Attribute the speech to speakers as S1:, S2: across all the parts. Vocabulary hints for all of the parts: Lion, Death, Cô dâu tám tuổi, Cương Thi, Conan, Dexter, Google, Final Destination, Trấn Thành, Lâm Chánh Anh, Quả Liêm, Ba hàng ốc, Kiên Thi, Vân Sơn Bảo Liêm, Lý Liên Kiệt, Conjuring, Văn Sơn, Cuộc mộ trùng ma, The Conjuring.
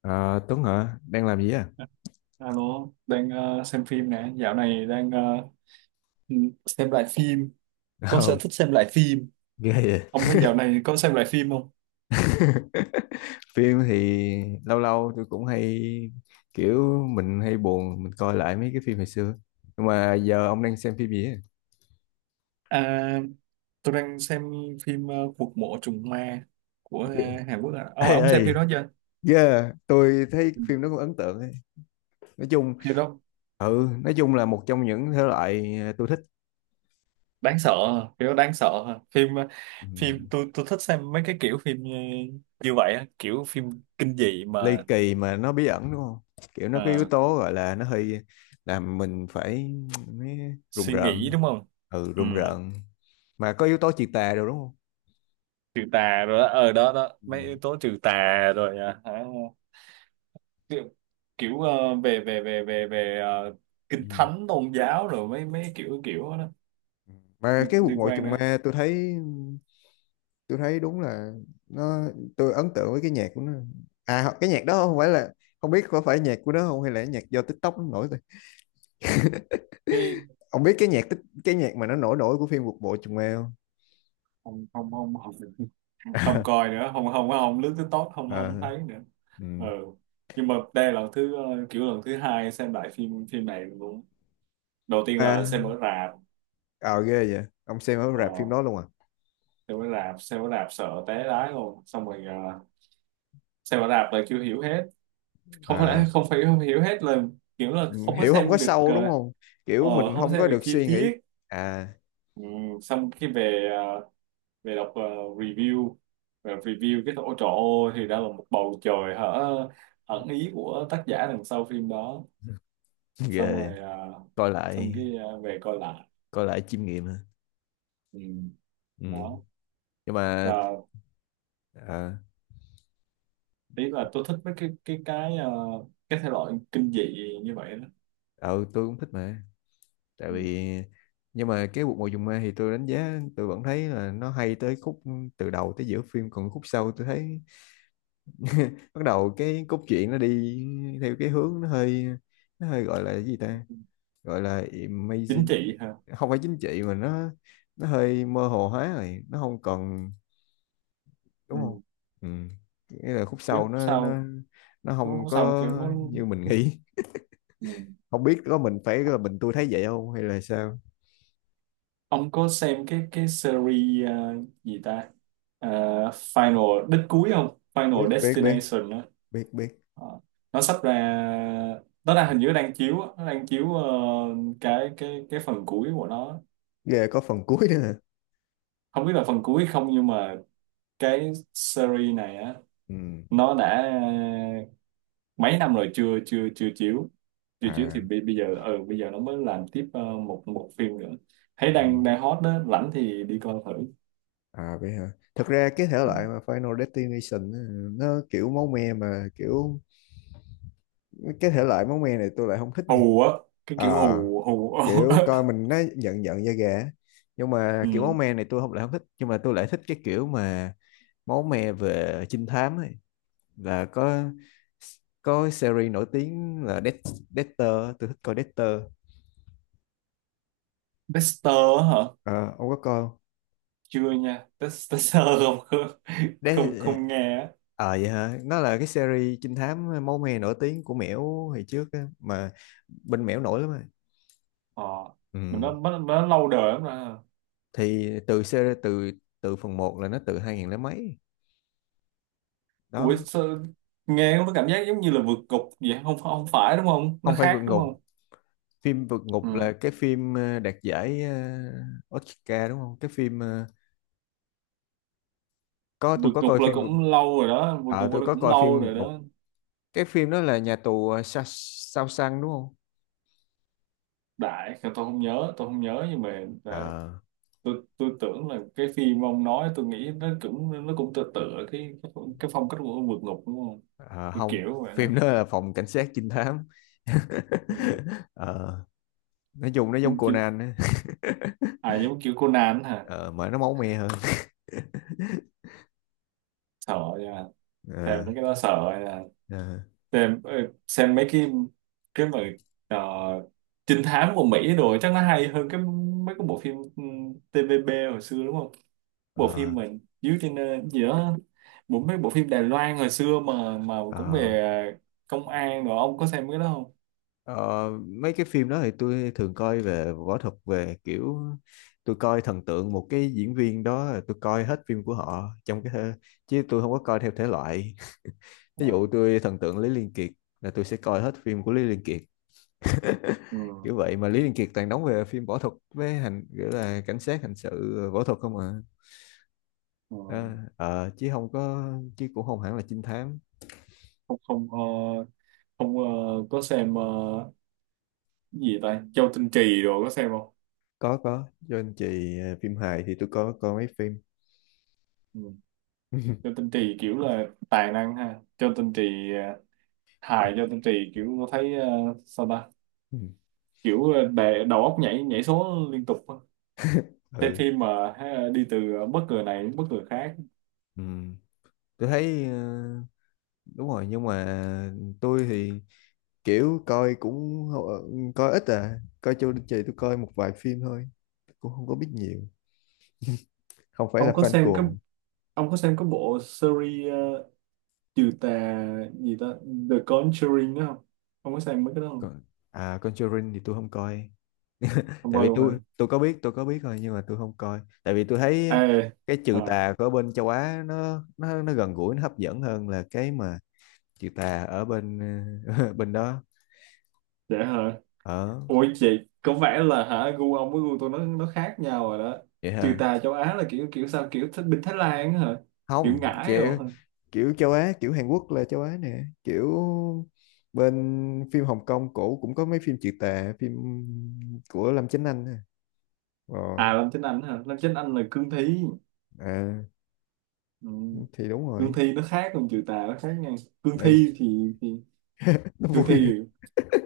S1: Ờ, Tuấn hả? Đang làm gì á?
S2: Alo, đang xem phim nè, dạo này đang ừ, xem lại phim, có sở
S1: Ồ,
S2: thích xem lại phim.
S1: ghê vậy.
S2: Ông có dạo này có xem lại phim không?
S1: Phim thì lâu lâu tôi cũng hay kiểu mình hay buồn mình coi lại mấy cái phim hồi xưa. Nhưng mà giờ ông đang xem phim gì á?
S2: À, tôi đang xem phim Cuộc Mộ Trùng Ma của Hàn Quốc ạ. Ông,
S1: Ê
S2: ông xem phim
S1: ê,
S2: đó chưa?
S1: yeah, tôi thấy
S2: Ừ.
S1: phim đó cũng ấn tượng ấy. Nói chung,
S2: Phim đó
S1: ừ, nói chung là một trong những thể loại tôi thích.
S2: đáng sợ, à, phim đó đáng sợ. À. Phim ờ,
S1: Ừ,
S2: phim tôi tôi thích xem mấy cái kiểu phim như vậy, á, kiểu phim kinh dị
S1: ly
S2: mà
S1: kỳ mà nó bí ẩn đúng không? Kiểu nó có yếu
S2: ờ,
S1: tố gọi là nó hơi làm mình phải rùng
S2: suy nghĩ
S1: rợn.
S2: đúng không?
S1: Ừ,
S2: Ừ.
S1: rùng rợn. Mà có yếu tố chị tà rồi đúng không?
S2: Trừ tà rồi đó, ở đó đó
S1: Ừ.
S2: mấy yếu tố trừ tà rồi, à hả? kiểu, kiểu về về về về về
S1: Ừ.
S2: kinh thánh tôn giáo, rồi mấy mấy kiểu kiểu đó
S1: Ừ, mà
S2: liên,
S1: cái cuộc
S2: liên
S1: ngồi
S2: quan
S1: trùng
S2: nữa.
S1: ma tôi thấy đúng là nó, tôi ấn tượng với cái nhạc của nó. Cái nhạc đó không phải là, không biết có phải nhạc của nó không hay là nhạc do TikTok nó nổi thôi.
S2: Cái
S1: Ông biết cái nhạc tích, cái nhạc mà nó nổi nổi của phim cuộc bộ trùng ma không?
S2: không không, không coi nữa, không không không lướt tới tốt, không không
S1: Ờ,
S2: thấy nữa. Ừ.
S1: ừ.
S2: Nhưng mà đây là lần thứ kiểu lần thứ hai xem lại phim phim này luôn, đầu tiên là
S1: À,
S2: xem ở rạp.
S1: ờ ghê vậy, ông xem ở rạp phim
S2: ờ,
S1: đó luôn à?
S2: xem ở rạp, xem ở rạp sợ té lái luôn. Xong rồi xem ở rạp là chưa hiểu hết. không
S1: À,
S2: phải không phải không hiểu hết là, kiểu là
S1: ừ,
S2: không có
S1: hiểu không có
S2: xem được
S1: sâu đúng không,
S2: ờ,
S1: kiểu mình
S2: không
S1: không
S2: xem
S1: có
S2: được
S1: được
S2: chi
S1: suy nghĩ.
S2: tiết.
S1: À,
S2: Ừ, xong cái về về đọc review, về review cái, ôi trời ơi, thì ra là một bầu trời hả ẩn ý của tác giả đằng sau phim đó. Xong
S1: ghê.
S2: rồi
S1: Coi
S2: xong
S1: lại,
S2: cái về coi lại.
S1: coi lại chiêm nghiệm ha.
S2: Ừ,
S1: Ừ.
S2: đó
S1: Nhưng mà
S2: là
S1: ờ
S2: ý là tôi thích mấy cái cái thể loại kinh dị như vậy đó.
S1: ờ, tôi cũng thích mà. Tại
S2: Ừ.
S1: vì, nhưng mà cái Cuộc Mùa Trùng Ma thì tôi đánh giá tôi vẫn thấy là nó hay tới khúc từ đầu tới giữa phim, còn khúc sau tôi thấy bắt đầu cái cốt truyện nó đi theo cái hướng nó hơi, nó hơi gọi là cái gì ta, gọi là
S2: Chính
S1: amazing.
S2: trị hả?
S1: Không phải chính trị mà nó hơi mơ hồ hóa rồi nó không còn, đúng không?
S2: Ừ.
S1: Ừ. Nghĩa là khúc
S2: Cuối
S1: sau nó nó
S2: sau
S1: nó không
S2: cuối sau kiểu
S1: có
S2: nó.
S1: như mình nghĩ.
S2: Ừ.
S1: Không biết có mình phải là mình tôi thấy vậy không hay là sao.
S2: Ông có xem cái series gì ta, Ờ, Final đích cuối không,
S1: biết
S2: Final
S1: biết biết
S2: Destination đó?
S1: biết biết
S2: Ờ, nó sắp ra, nó đang hình như đang chiếu á. Nó đang chiếu cái phần cuối của nó.
S1: Ghê, có phần cuối nữa hả?
S2: Không biết là phần cuối không nhưng mà cái series này á,
S1: Ừ.
S2: nó đã mấy năm rồi chưa chưa chưa chiếu. Chưa chiếu thì
S1: À.
S2: bây giờ, ừ, bây giờ nó mới làm tiếp một một phim nữa. Thấy
S1: Ừ.
S2: đang đang hot đó, rảnh thì đi coi thử.
S1: À vậy hả, thật ra cái thể loại mà Final Destination á, nó kiểu máu me mà kiểu, cái thể loại máu me này tôi lại không thích nha.
S2: Hù á, cái kiểu
S1: À,
S2: hù hù.
S1: kiểu coi mình nó giận giận da gà á. Nhưng mà kiểu máu
S2: Ừ.
S1: me này tôi không lại không thích, nhưng mà tôi lại thích cái kiểu mà máu me về trinh thám ấy, là có series nổi tiếng là Death, Dexter, tôi thích coi Dexter.
S2: Tester á hả?
S1: Ờ, ông có coi không?
S2: Chưa nha. Tester. không không không
S1: Đấy,
S2: không nghe á.
S1: ờ vậy hả? Nó là cái series trinh thám ờ, máu me nổi tiếng của Mẻo hồi trước á, mà bên Mẻo nổi lắm mà.
S2: ờ
S1: Ừ.
S2: mình nó, nó lâu đời lắm rồi.
S1: Thì từ series từ từ phần một là nó từ 2000 lấy mấy.
S2: Ủa
S1: Đó,
S2: sao, nghe nó cảm giác giống như là vượt ngục vậy, không, không phải đúng không, nó
S1: không phải vượt
S2: khác đúng
S1: ngục.
S2: không?
S1: Phim vượt ngục là
S2: Ừ.
S1: cái phim đạt giải Oscar đúng không? Cái phim ờ, có tôi
S2: Vượt
S1: có
S2: ngục
S1: coi
S2: là
S1: phim vượt
S2: cũng lâu rồi đó, vượt
S1: ờ
S2: ngục
S1: Tôi
S2: là
S1: có
S2: cũng
S1: coi phim
S2: lâu
S1: vượt
S2: rồi
S1: ngục.
S2: đó.
S1: Cái phim đó là nhà tù ờ, Sa- Sao Sang đúng không?
S2: Đại tôi không nhớ, tôi không nhớ, nhưng mà à,
S1: Ờ.
S2: tôi tưởng là cái phim ông nói tôi nghĩ nó cũng, nó cũng tựa tựa cái phong cách của vượt ngục đúng không,
S1: Ờ,
S2: kiểu
S1: không,
S2: kiểu vậy đó.
S1: phim đó là phòng cảnh sát trinh thám.
S2: Ừ.
S1: Ờ, nói chung nó giống
S2: Phim chính,
S1: Conan á.
S2: à giống kiểu Conan hả?
S1: Ờ, mà nó máu me hơn.
S2: Sợ nha, xem
S1: Ờ,
S2: mấy cái đó sợ nha.
S1: ờ,
S2: Xem xem mấy cái mà ờ, trinh thám của Mỹ rồi chắc nó hay hơn cái mấy cái bộ phim TVB hồi xưa đúng không, bộ phim
S1: ờ,
S2: mà dưới trên gì đó, bộ mấy bộ phim Đài Loan hồi xưa mà cũng
S1: ờ.
S2: về công an rồi, ông có xem cái đó không?
S1: Ờ, Mấy cái phim đó thì tôi thường coi về võ thuật, về kiểu tôi coi thần tượng một cái diễn viên đó là tôi coi hết phim của họ trong cái thơ, chứ tôi không có coi theo thể loại. Ví
S2: À.
S1: dụ tôi thần tượng Lý Liên Kiệt là tôi sẽ coi hết phim của Lý Liên Kiệt,
S2: Ờ,
S1: kiểu vậy. Mà Lý Liên Kiệt toàn đóng về phim võ thuật với hành kiểu là cảnh sát hành sự, võ thuật không à.
S2: ờ,
S1: Ờ, chứ không có, chứ cũng không hẳn là trinh thám.
S2: không không không có xem gì ta, Châu Tinh Trì rồi có xem không?
S1: Có cho anh chị phim hài thì tôi có coi mấy phim.
S2: Ừ. Châu Tinh Trì kiểu là tài năng ha, Châu Tinh Trì ờ, hài Châu Tinh Trì kiểu có thấy sao ta,
S1: ừ
S2: kiểu để đầu óc nhảy nhảy số liên tục á. Xem
S1: ừ
S2: phim mà ha, đi từ bất ngờ này đến bất ngờ khác.
S1: Ừ. Tôi thấy đúng rồi, nhưng mà tôi thì kiểu coi cũng coi ít à, coi cho anh chị tôi coi một vài phim thôi, cũng không có biết nhiều, không phải là
S2: ông có
S1: fan
S2: xem cái
S1: cuồng.
S2: ông có xem cái bộ series trừ tà gì ta, The Conjuring đó không? Ông có xem mấy cái đó không?
S1: Còn à Conjuring thì tôi không coi,
S2: Không
S1: tại
S2: coi
S1: vì
S2: luôn hả?
S1: tôi có biết thôi, nhưng mà tôi không coi tại vì tôi thấy
S2: Ê,
S1: cái trừ
S2: à,
S1: tà của bên châu Á nó gần gũi, nó hấp dẫn hơn là cái mà trừ tà ở bên bên đó.
S2: dễ hả?
S1: Ở
S2: Ủa chị, có vẻ là hả gu ông với gu tôi nó khác nhau rồi đó.
S1: vậy
S2: Trừ
S1: hả,
S2: tà châu Á là kiểu kiểu sao, kiểu thích bên Thái Lan á hả, kiểu
S1: không
S2: ngải rồi
S1: kiểu,
S2: hả?
S1: kiểu châu Á kiểu Hàn Quốc là châu Á nè, kiểu bên phim Hồng Kông cổ cũng có mấy phim trừ tà, phim của Lâm Chánh Anh nè. Rồi,
S2: À Lâm Chánh Anh hả, Lâm Chánh Anh là Cương Thi.
S1: à,
S2: Ừ.
S1: thì đúng
S2: Cương
S1: rồi.
S2: Thi nó khác, còn trừ tà nó khác nha. Cương
S1: Ây,
S2: Thi thì,
S1: nó
S2: Cương Thi
S1: vui,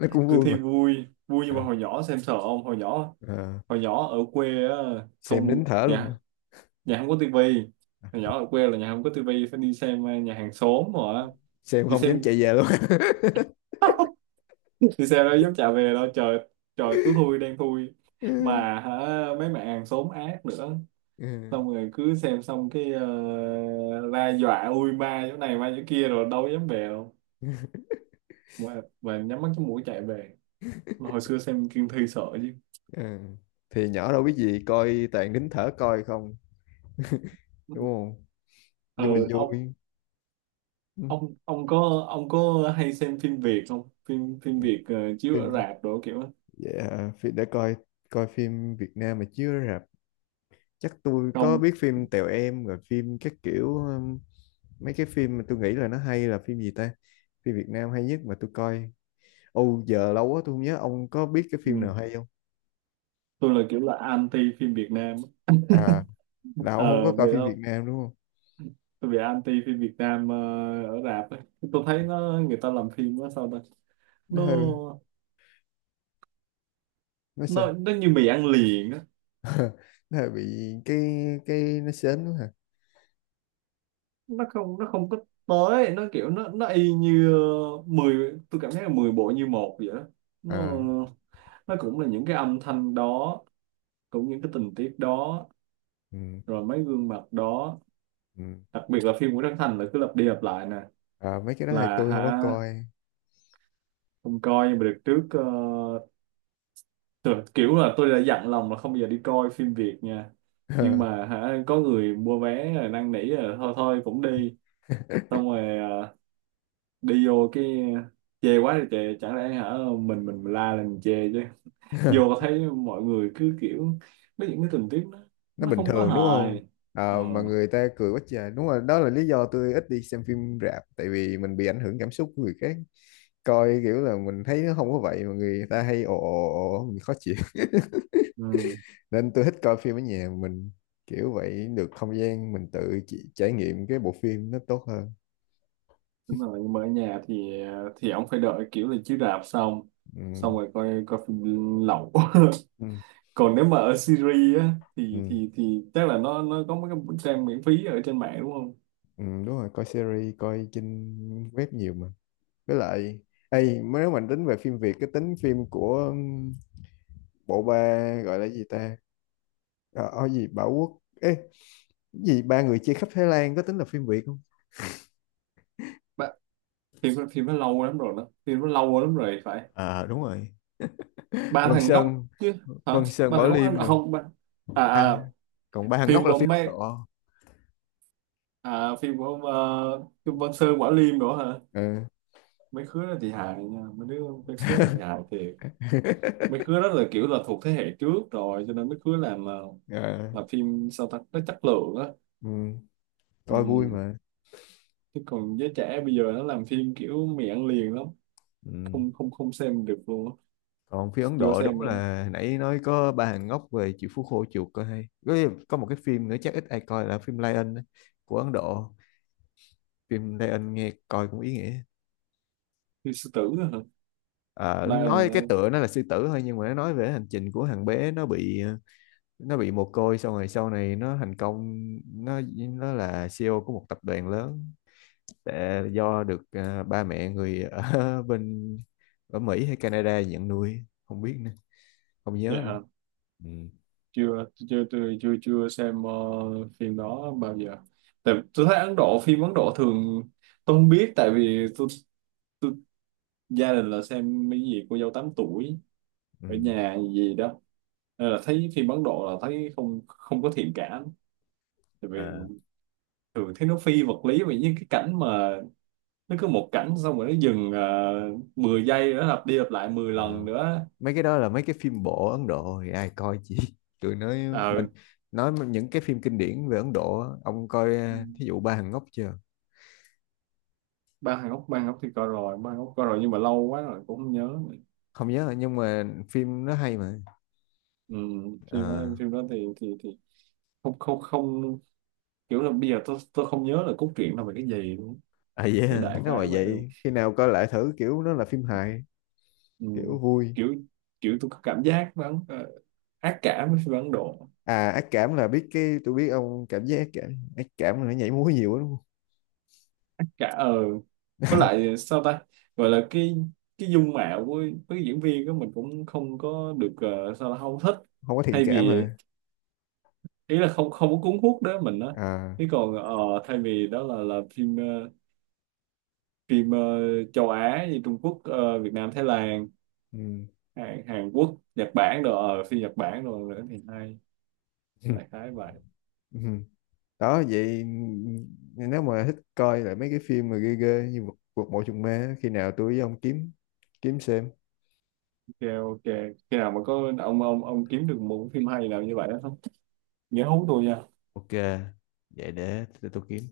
S1: nó cũng
S2: Cương
S1: vui
S2: Thi
S1: mà.
S2: vui vui nhưng mà
S1: Ờ,
S2: hồi nhỏ xem sợ. Ông hồi nhỏ,
S1: ờ,
S2: hồi nhỏ ở quê á,
S1: xem nín
S2: không
S1: thở luôn
S2: nhà,
S1: à.
S2: nhà không có tivi. Hồi nhỏ ở quê là nhà không có tivi, phải đi xem nhà hàng xóm rồi á.
S1: Xem
S2: Đi
S1: không dám
S2: xem
S1: chạy về luôn.
S2: thì sao đó dám trả về đâu trời, trời tối thui đen thui,
S1: Ừ.
S2: mà hả, mấy bạn hàng xóm ác nữa.
S1: Ừ.
S2: Xong rồi cứ xem xong cái ra dọa ui ma chỗ này ma chỗ kia, rồi đâu dám về đâu, mà nhắm mắt cái mũi chạy về, mà hồi xưa xem Kiên Thi sợ chứ.
S1: Ừ, thì nhỏ đâu biết gì coi toàn nín thở coi không, đúng không?
S2: Ờ.
S1: Nhưng mà
S2: ông
S1: vui. Ừ.
S2: ông có hay xem phim Việt không, phim phim Việt chiếu ở
S1: phim
S2: rạp đồ kiểu đó?
S1: dạ, phim để coi coi phim Việt Nam mà chưa, rạp, chắc tôi có
S2: Không.
S1: biết phim Tèo Em rồi phim các kiểu mấy cái phim mà tôi nghĩ là nó hay là phim gì ta, phim Việt Nam hay nhất mà tôi coi, ô giờ lâu quá tôi không nhớ, ông có biết cái phim
S2: Ừ.
S1: nào hay không?
S2: Tôi là kiểu là anti phim Việt Nam.
S1: À, là ông không có
S2: Ờ
S1: coi
S2: Vậy
S1: phim Việt Nam đúng không?
S2: tôi bị anti phim Việt Nam ở rạp ấy. Tôi thấy nó, người ta làm phim nó sao ta,
S1: Nó
S2: nó
S1: hơi, nó
S2: nó
S1: sao.
S2: nó như mì ăn liền á.
S1: Nó là bị cái nó sến quá hả?
S2: Nó không có tới, nó kiểu nó y như 10, tôi cảm thấy là 10 bộ như một vậy đó. nó
S1: À,
S2: nó cũng là những cái âm thanh đó, cũng những cái tình tiết đó,
S1: ừ,
S2: rồi mấy gương mặt đó.
S1: ừ.
S2: Đặc biệt là phim của Trấn Thành là cứ lặp đi lặp lại nè.
S1: À, mấy cái đó thì
S2: Là
S1: tôi không có
S2: hả?
S1: coi.
S2: Không coi nhưng mà được trước Thật, kiểu là tôi đã dặn lòng là không bao giờ đi coi phim Việt nha. Nhưng mà hả, có người mua vé rồi năn nỉ rồi thôi thôi cũng đi. Xong rồi à, đi vô cái chê quá thì chê, chẳng lẽ hả mình la lên mình chê chứ. Vô thấy mọi người cứ kiểu có những cái tình tiết nó,
S1: Nó bình
S2: không có
S1: thường đúng không?
S2: hài.
S1: À,
S2: Ờ.
S1: mà người ta cười quá trời, đúng rồi, đó là lý do tôi ít đi xem phim rạp, tại vì mình bị ảnh hưởng cảm xúc của người khác. Coi kiểu là mình thấy nó không có vậy mà người ta hay ồ ồ ồ, mình khó chịu.
S2: Ừ,
S1: Nên tôi thích coi phim ở nhà mình, kiểu vậy được không gian mình tự trải nghiệm cái bộ phim nó tốt hơn.
S2: đúng rồi, nhưng mà ở nhà thì thì ông phải đợi kiểu là chiếu rạp xong,
S1: Ừ.
S2: xong rồi coi coi phim lậu.
S1: Ừ.
S2: Còn nếu mà ở Siri á thì
S1: Ừ.
S2: thì chắc là nó có mấy cái trang miễn phí ở trên mạng đúng không?
S1: Ừ, đúng rồi, coi series, coi trên web nhiều mà. Với lại, ê, nếu mà tính về phim Việt, cái tính phim của bộ ba gọi là gì ta? Ờ, ở gì Bảo Quốc, ê, cái gì ba người chia khắp Thái Lan có tính là phim Việt không?
S2: Ba, thì nó lâu lắm rồi đó, thì nó lâu lắm rồi phải,
S1: À đúng rồi.
S2: ba
S1: Vân
S2: thằng ngốc
S1: Sơn,
S2: chứ hả,
S1: Vân Sơn
S2: ba
S1: Bảo
S2: thằng ngốc ăn
S1: Liêm rồi.
S2: không, ba à,
S1: À,
S2: à
S1: còn ba thằng ngốc
S2: phim của
S1: là phim
S2: ông
S1: Ấn
S2: mấy,
S1: Độ.
S2: à phim của ông phim Văn Sơn Quả Liêm nữa hả?
S1: Ừ.
S2: Mấy khứa đó thì hài nha, mấy đứa mấy khứa đó thì hài thiệt. Mấy khứa đó là kiểu là thuộc thế hệ trước rồi cho nên mấy khứa làm
S1: Ờ,
S2: là phim sao ta, nó chất lượng á.
S1: ừ, coi vui
S2: Ừ.
S1: mà.
S2: Chứ còn giới trẻ bây giờ nó làm phim kiểu mì ăn liền lắm,
S1: Ừ.
S2: không không không xem được luôn á.
S1: Còn phim Ấn
S2: Vô
S1: Độ đúng
S2: xem em,
S1: là nãy nói có ba hàng ngốc về chịu phú khô chuột coi hay, có một cái phim nữa chắc ít ai coi là phim Lion á, của Ấn Độ, phim Lion nghe coi cũng ý nghĩa.
S2: như sư tử á hả,
S1: Ờ,
S2: Lion
S1: nói
S2: á?
S1: cái tựa nó là sư tử thôi nhưng mà nó nói về hành trình của thằng bé nó bị, nó bị mồ côi xong rồi sau này nó thành công, nó là CEO của một tập đoàn lớn, tại do được à, ba mẹ người ở bên, ở Mỹ hay Canada nhận nuôi không biết nữa, không
S2: Dạ
S1: nhớ nữa.
S2: hả?
S1: Ừ.
S2: Chưa chưa tôi chưa chưa xem phim đó bao giờ. Tại tôi thấy Ấn Độ, phim Ấn Độ thường, tôi không biết tại vì tôi, gia đình là xem cái gì cô dâu 8 tuổi
S1: Ừ.
S2: ở nhà gì đó, nên là thấy phim Ấn Độ là thấy không, không có thiện cảm. Tại vì
S1: Ờ,
S2: thường thấy nó phi vật lý vì những cái cảnh mà nó cứ một cảnh xong rồi nó dừng 10 giây nữa, lặp đi lặp lại 10 lần
S1: Ờ,
S2: nữa.
S1: mấy cái đó là mấy cái phim bộ Ấn Độ thì ai coi, chị tôi nói,
S2: Ờ.
S1: mình nói những cái phim kinh điển về Ấn Độ á, ông coi thí dụ Ba Hàng Ngốc chưa?
S2: Ba hàng ốc, ba hàng ốc thì coi rồi, ba hàng ốc coi rồi nhưng mà lâu quá rồi cũng không nhớ nữa.
S1: Không nhớ nhưng mà phim nó hay mà.
S2: Ừ, phim đó,
S1: Ờ.
S2: phim đó thì không, không, không, kiểu là bây giờ tôi không nhớ là cốt truyện là về cái gì luôn.
S1: À
S2: Cái
S1: yeah,
S2: đại
S1: nếu mà
S2: khái vậy. Ừ.
S1: vậy khi nào coi lại thử, kiểu nó là phim hài,
S2: Ừ.
S1: kiểu vui.
S2: kiểu kiểu tôi có cảm giác vẫn ác cảm với phim Ấn Độ.
S1: À, ác cảm là biết, cái tôi biết ông cảm giác ác cảm, ác cảm là nó nhảy múa nhiều lắm đúng
S2: Ác cả ờ Với
S1: không?
S2: lại sao ta, gọi là cái dung mạo của với diễn viên đó mình cũng không có được sao là không thích.
S1: Không có thiện
S2: Thay
S1: cảm
S2: vì,
S1: mà.
S2: ý là không, không có cuốn hút đó mình á.
S1: À,
S2: Thế còn thay vì đó là phim phim ờ, châu Á như Trung Quốc, Việt Nam, Thái Lan, Hàn Quốc, Nhật Bản rồi phim Nhật Bản rồi nữa thì hay, đại khái vậy.
S1: ừ. Đó vậy, nếu mà thích coi lại mấy cái phim mà ghê ghê như cuộc, cuộc mộ trùng ma á, khi nào tôi với ông kiếm, kiếm xem.
S2: Ok, ok, khi nào mà có ông ông kiếm được một cái phim hay nào như vậy đó không, nhớ hú tôi nha.
S1: Ok, vậy để tôi kiếm.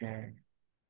S2: Ok.